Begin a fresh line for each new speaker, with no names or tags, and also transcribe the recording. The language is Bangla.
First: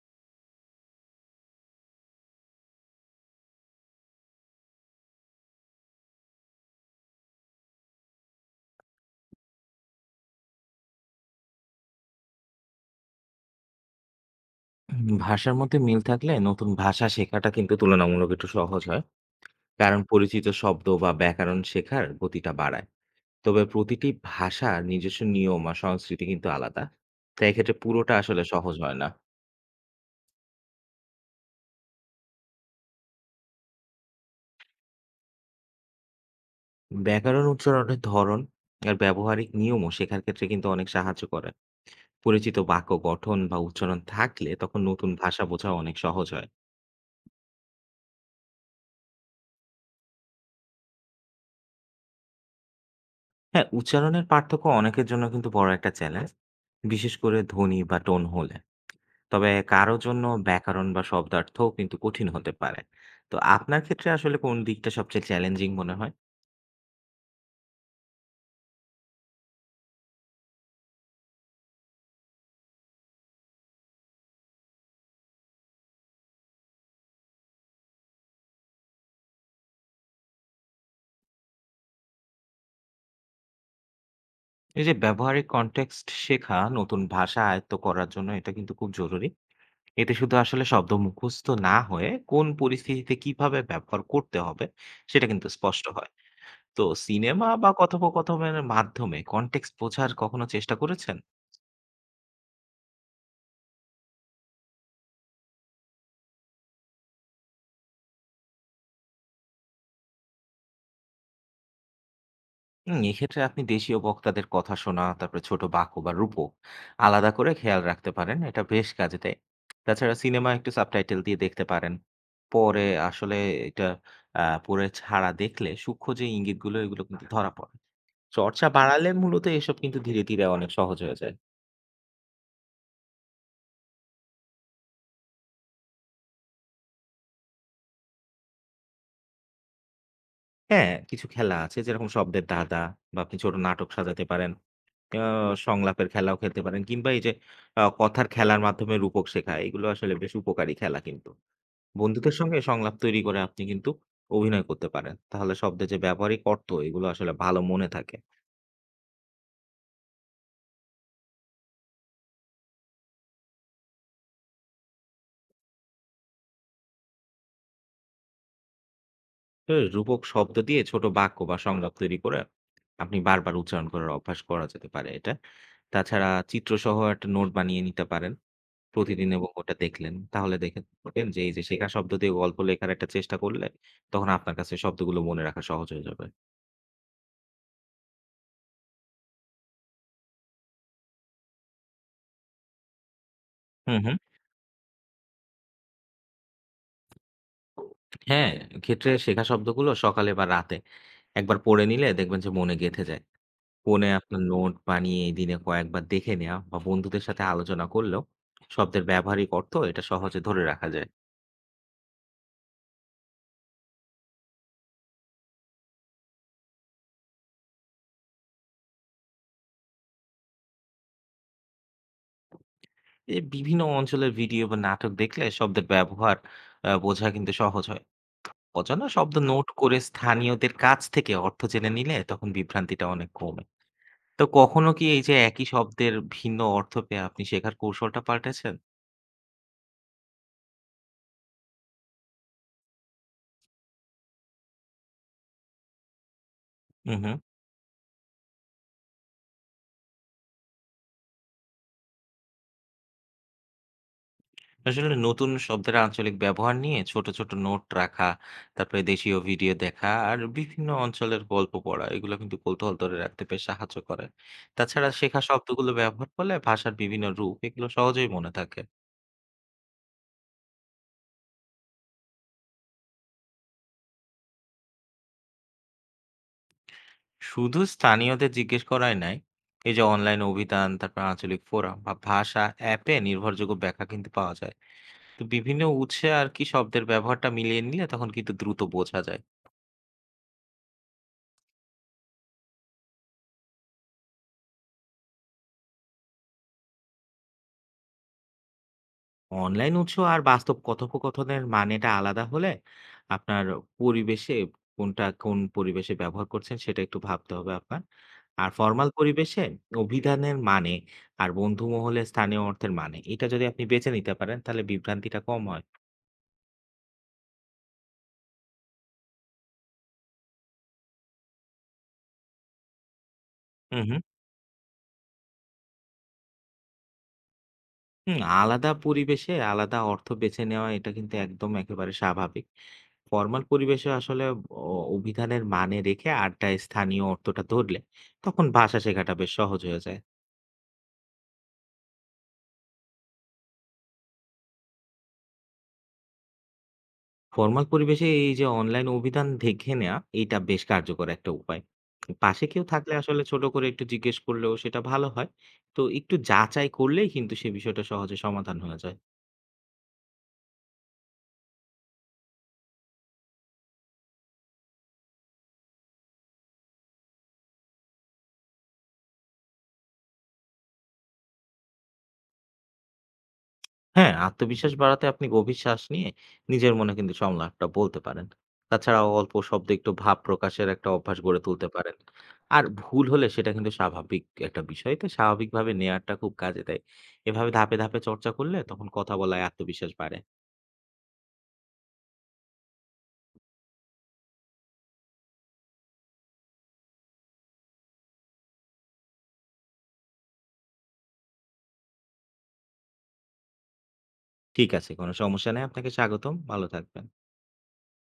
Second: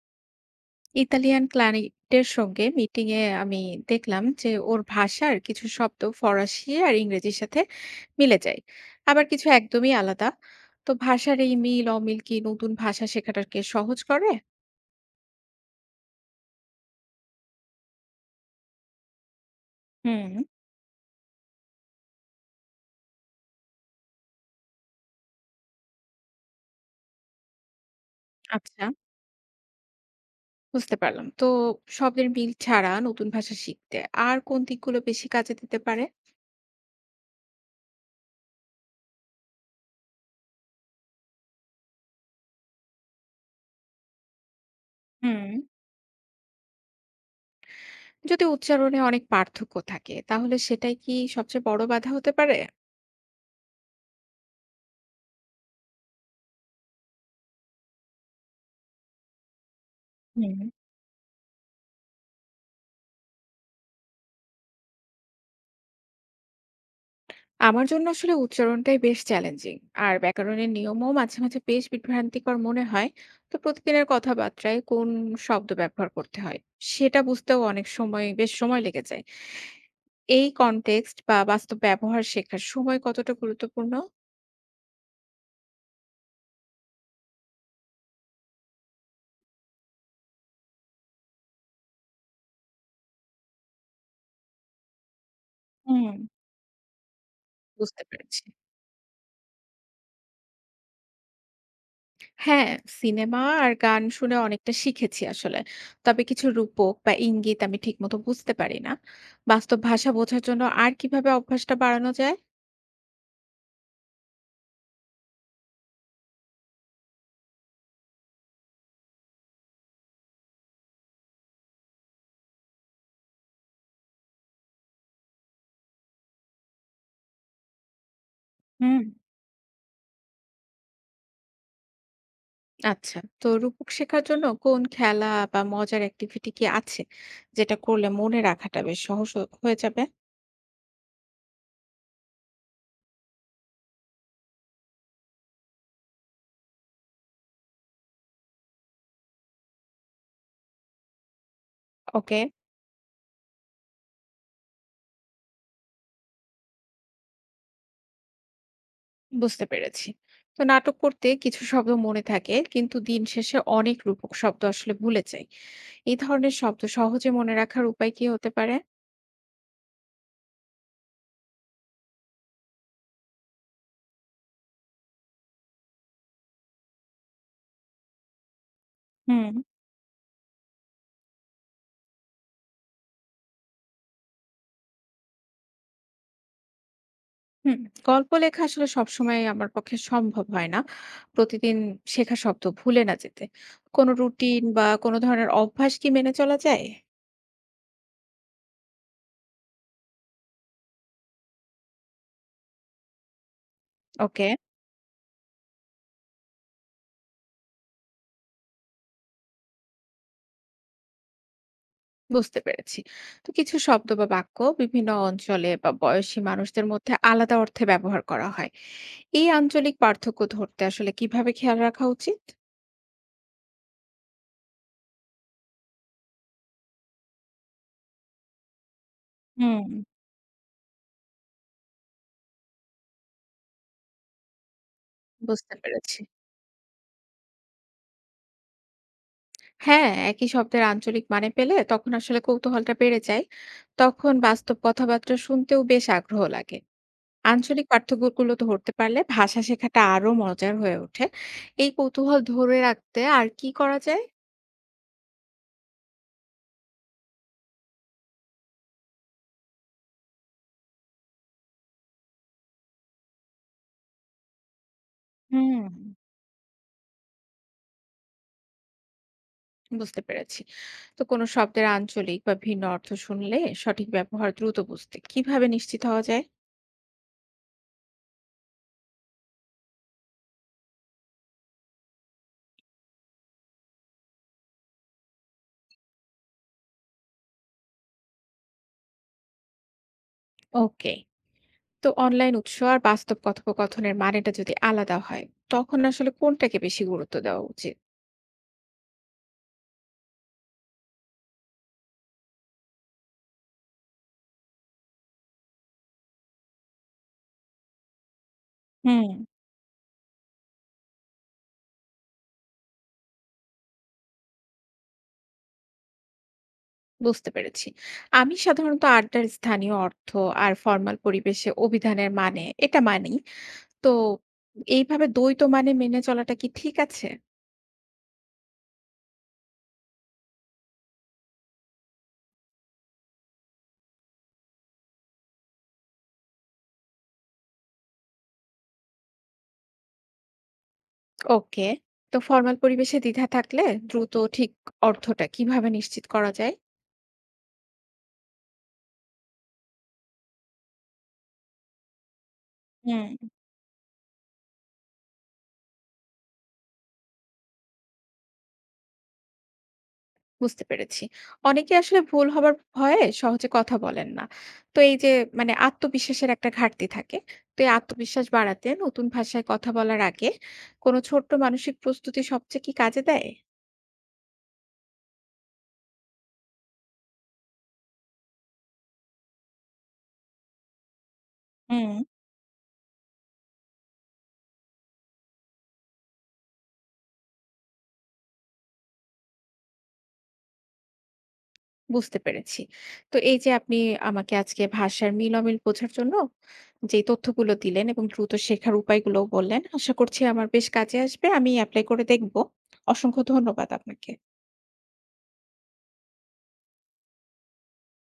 ইতালিয়ান ক্লায়েন্টের সঙ্গে মিটিং এ আমি দেখলাম যে ওর ভাষার কিছু শব্দ ফরাসি আর ইংরেজির সাথে মিলে যায়, আবার কিছু একদমই আলাদা। তো ভাষার এই মিল অমিল কি নতুন ভাষা শেখাটাকে সহজ করে?
ভাষার মধ্যে মিল থাকলে নতুন ভাষা শেখাটা কিন্তু তুলনামূলক একটু সহজ হয়, কারণ
হুম।
পরিচিত শব্দ বা ব্যাকরণ শেখার গতিটা বাড়ায়। তবে প্রতিটি ভাষার নিজস্ব নিয়ম আর সংস্কৃতি কিন্তু আলাদা, তাই এক্ষেত্রে পুরোটা আসলে সহজ
আচ্ছা,
হয় না।
বুঝতে পারলাম। তো শব্দের মিল ছাড়া নতুন ভাষা শিখতে আর কোন দিকগুলো বেশি কাজে দিতে পারে?
ব্যাকরণ, উচ্চারণের ধরন আর ব্যবহারিক নিয়মও শেখার ক্ষেত্রে কিন্তু অনেক সাহায্য করে। পরিচিত বাক্য গঠন বা উচ্চারণ থাকলে তখন নতুন ভাষা
হুম।
বোঝা অনেক সহজ হয়।
যদি উচ্চারণে অনেক পার্থক্য থাকে তাহলে সেটাই কি সবচেয়ে বড় বাধা হতে পারে?
হ্যাঁ, উচ্চারণের পার্থক্য অনেকের জন্য কিন্তু বড় একটা চ্যালেঞ্জ, বিশেষ করে ধ্বনি বা টোন হলে। তবে কারো জন্য ব্যাকরণ বা শব্দার্থও কিন্তু কঠিন হতে পারে। তো আপনার ক্ষেত্রে আসলে কোন দিকটা সবচেয়ে চ্যালেঞ্জিং মনে হয়?
আমার জন্য আসলে উচ্চারণটাই বেশ চ্যালেঞ্জিং, আর ব্যাকরণের নিয়মও মাঝে মাঝে বেশ বিভ্রান্তিকর মনে হয়। তো প্রতিদিনের কথাবার্তায় কোন শব্দ ব্যবহার করতে হয় সেটা বুঝতেও অনেক সময় বেশ সময় লেগে যায়। এই কনটেক্সট বা বাস্তব ব্যবহার শেখার সময় কতটা গুরুত্বপূর্ণ?
এই যে ব্যবহারিক কনটেক্সট শেখা, নতুন ভাষা আয়ত্ত করার জন্য এটা কিন্তু খুব জরুরি। এতে শুধু আসলে শব্দ মুখস্থ না হয়ে কোন পরিস্থিতিতে কিভাবে ব্যবহার করতে হবে সেটা কিন্তু স্পষ্ট হয়।
হুম,
তো সিনেমা বা
বুঝতে পেরেছি।
কথোপকথনের মাধ্যমে কনটেক্সট বোঝার কখনো চেষ্টা করেছেন?
হ্যাঁ, সিনেমা আর গান শুনে অনেকটা শিখেছি আসলে। তবে কিছু রূপক বা ইঙ্গিত আমি ঠিকমতো বুঝতে পারি না। বাস্তব ভাষা বোঝার জন্য আর কিভাবে অভ্যাসটা বাড়ানো যায়?
হুম, এক্ষেত্রে আপনি দেশীয় বক্তাদের কথা শোনা, তারপরে ছোট বাক্য বা রূপক আলাদা করে খেয়াল রাখতে পারেন। এটা বেশ কাজে দেয়। তাছাড়া সিনেমা একটু সাবটাইটেল দিয়ে দেখতে পারেন। পরে আসলে এটা আ পড়ে ছাড়া দেখলে সূক্ষ্ম যে ইঙ্গিতগুলো, এগুলো কিন্তু ধরা পড়ে। চর্চা
হুম।
বাড়ালে মূলত এসব কিন্তু ধীরে, ধীরে অনেক সহজ হয়ে যায়।
আচ্ছা, তো রূপক শেখার জন্য কোন খেলা বা মজার অ্যাক্টিভিটি কি আছে? যেটা করলে মনে রাখাটা বেশ সহজ হয়ে যাবে?
হ্যাঁ, কিছু খেলা আছে যেরকম শব্দের ধাঁধা বা আপনি ছোট নাটক সাজাতে পারেন। আ সংলাপের খেলাও খেলতে পারেন কিংবা এই যে কথার খেলার মাধ্যমে রূপক শেখা, এগুলো আসলে বেশ উপকারী খেলা কিন্তু। বন্ধুদের
ওকে।
সঙ্গে সংলাপ তৈরি করে আপনি কিন্তু অভিনয় করতে পারেন। তাহলে শব্দের যে ব্যবহারিক অর্থ এগুলো আসলে ভালো মনে থাকে।
বুঝতে পেরেছি। তো নাটক করতে কিছু শব্দ মনে থাকে কিন্তু দিন শেষে অনেক রূপক শব্দ আসলে ভুলে যাই। এই ধরনের শব্দ সহজে মনে রাখার উপায় কি হতে পারে?
তো রূপক শব্দ দিয়ে ছোট বাক্য বা সংলাপ তৈরি করে আপনি বারবার উচ্চারণ করার অভ্যাস করা যেতে পারে এটা। তাছাড়া চিত্রসহ একটা নোট বানিয়ে নিতে পারেন। হুম। প্রতিদিন এবং
হুম।
ওটা দেখলেন। তাহলে দেখে দেখবেন যে এই যে শেখা শব্দ দিয়ে গল্প লেখার একটা চেষ্টা করলে তখন আপনার কাছে শব্দগুলো মনে রাখা সহজ হয়ে যাবে।
হুম, গল্প লেখা আসলে সবসময় আমার পক্ষে সম্ভব হয় না। প্রতিদিন শেখা শব্দ ভুলে না যেতে
হুম,
কোনো
হুম।
রুটিন বা কোনো ধরনের অভ্যাস কি মেনে চলা যায়?
হ্যাঁ, এক্ষেত্রে শেখা শব্দগুলো সকালে বা রাতে একবার পড়ে নিলে দেখবেন যে মনে গেঁথে যায়। ফোনে আপনার
ওকে,
নোট বানিয়ে দিনে কয়েকবার দেখে নেওয়া বা বন্ধুদের সাথে আলোচনা করলেও শব্দের ব্যবহারিক অর্থ এটা সহজে ধরে রাখা যায়।
বুঝতে পেরেছি। তো কিছু শব্দ বা বাক্য বিভিন্ন অঞ্চলে বা বয়সী মানুষদের মধ্যে আলাদা অর্থে ব্যবহার করা হয়। এই আঞ্চলিক পার্থক্য ধরতে আসলে কিভাবে খেয়াল রাখা উচিত?
এই বিভিন্ন অঞ্চলের ভিডিও বা নাটক দেখলে শব্দের ব্যবহার বোঝা কিন্তু সহজ হয়। অজানা শব্দ নোট
হুম,
করে স্থানীয়দের কাছ থেকে অর্থ জেনে নিলে তখন বিভ্রান্তিটা অনেক কমে। তো কখনো কি এই যে একই
বুঝতে
শব্দের
পেরেছি।
ভিন্ন অর্থ পেয়ে আপনি শেখার কৌশলটা পাল্টেছেন?
হ্যাঁ, একই শব্দের আঞ্চলিক মানে পেলে তখন আসলে কৌতূহলটা বেড়ে যায়। তখন বাস্তব কথাবার্তা শুনতেও বেশ আগ্রহ লাগে।
হু, হু।
আঞ্চলিক পার্থক্যগুলো ধরতে পারলে ভাষা শেখাটা আরো মজার হয়ে ওঠে। এই কৌতূহল ধরে রাখতে আর কি করা যায়?
আসলে নতুন শব্দের আঞ্চলিক ব্যবহার নিয়ে ছোট ছোট নোট রাখা, তারপরে দেশীয় ভিডিও দেখা আর বিভিন্ন অঞ্চলের গল্প পড়া এগুলো কিন্তু কৌতূহল ধরে রাখতে বেশ সাহায্য করে। তাছাড়া শেখা
হুম,
শব্দগুলো ব্যবহার করলে ভাষার বিভিন্ন রূপ এগুলো সহজেই মনে থাকে।
বুঝতে পেরেছি। তো কোনো শব্দের আঞ্চলিক বা ভিন্ন অর্থ শুনলে সঠিক ব্যবহার দ্রুত বুঝতে কিভাবে নিশ্চিত হওয়া যায়?
শুধু স্থানীয়দের জিজ্ঞেস করাই নাই, এই যে অনলাইন অভিধান, তারপর আঞ্চলিক ফোরাম বা ভাষা অ্যাপে নির্ভরযোগ্য ব্যাখ্যা কিন্তু পাওয়া যায়। তো বিভিন্ন উৎসে আর কি শব্দের ব্যবহারটা মিলিয়ে নিলে তখন কিন্তু দ্রুত বোঝা যায়।
ওকে। তো অনলাইন উৎস আর বাস্তব কথোপকথনের মানেটা যদি আলাদা হয় তখন আসলে কোনটাকে বেশি গুরুত্ব দেওয়া উচিত?
অনলাইন উৎস আর বাস্তব কথোপকথনের মানেটা আলাদা হলে আপনার পরিবেশে কোনটা কোন পরিবেশে ব্যবহার করছেন সেটা একটু ভাবতে হবে আপনার। আর ফরমাল
হুম,
পরিবেশে অভিধানের মানে আর বন্ধু মহলে স্থানীয় অর্থের মানে এটা যদি আপনি বেছে নিতে পারেন তাহলে বিভ্রান্তিটা কম হয়।
বুঝতে পেরেছি। আমি সাধারণত আড্ডার স্থানীয় অর্থ আর ফর্মাল পরিবেশে অভিধানের মানে এটা মানি।
হুম,
তো
হুম।
এইভাবে দ্বৈত মানে মেনে চলাটা কি ঠিক আছে?
হুম, আলাদা পরিবেশে আলাদা অর্থ বেছে নেওয়া এটা কিন্তু একদম একেবারে স্বাভাবিক। ফরমাল পরিবেশে আসলে অভিধানের মানে রেখে আড্ডায় স্থানীয় অর্থটা ধরলে তখন ভাষা শেখাটা বেশ সহজ হয়ে যায়।
ওকে। তো ফর্মাল পরিবেশে দ্বিধা থাকলে দ্রুত ঠিক অর্থটা কিভাবে নিশ্চিত করা যায়?
ফরমাল পরিবেশে এই যে অনলাইন অভিধান দেখে নেয়া, এইটা বেশ কার্যকর একটা উপায়। পাশে কেউ থাকলে আসলে
হুম,
ছোট করে একটু জিজ্ঞেস করলেও সেটা ভালো হয়। তো একটু যাচাই করলেই কিন্তু সে বিষয়টা সহজে সমাধান হয়ে যায়।
বুঝতে পেরেছি। অনেকে আসলে ভুল হবার ভয়ে সহজে কথা বলেন না। তো এই যে মানে আত্মবিশ্বাসের একটা ঘাটতি থাকে। তো এই আত্মবিশ্বাস বাড়াতে নতুন ভাষায় কথা বলার আগে কোনো ছোট্ট মানসিক প্রস্তুতি সবচেয়ে কি কাজে দেয়?
হ্যাঁ, আত্মবিশ্বাস বাড়াতে আপনি গভীর শ্বাস নিয়ে নিজের মনে কিন্তু সংলাপটা বলতে পারেন। তাছাড়াও অল্প শব্দে একটু ভাব প্রকাশের একটা অভ্যাস গড়ে তুলতে পারেন।
হুম,
আর ভুল হলে সেটা কিন্তু স্বাভাবিক একটা বিষয়। তো স্বাভাবিকভাবে নেয়াটা খুব কাজে দেয়। এভাবে ধাপে, ধাপে চর্চা করলে তখন কথা বলায় আত্মবিশ্বাস বাড়ে।
বুঝতে পেরেছি। তো এই যে আপনি আমাকে আজকে ভাষার মিল অমিল বোঝার জন্য যে তথ্যগুলো দিলেন এবং দ্রুত শেখার উপায়গুলোও বললেন, আশা করছি আমার বেশ কাজে আসবে। আমি এপ্লাই করে দেখব। অসংখ্য ধন্যবাদ আপনাকে।
ঠিক আছে। কোনো সমস্যা নাই। আপনাকে স্বাগতম। ভালো থাকবেন।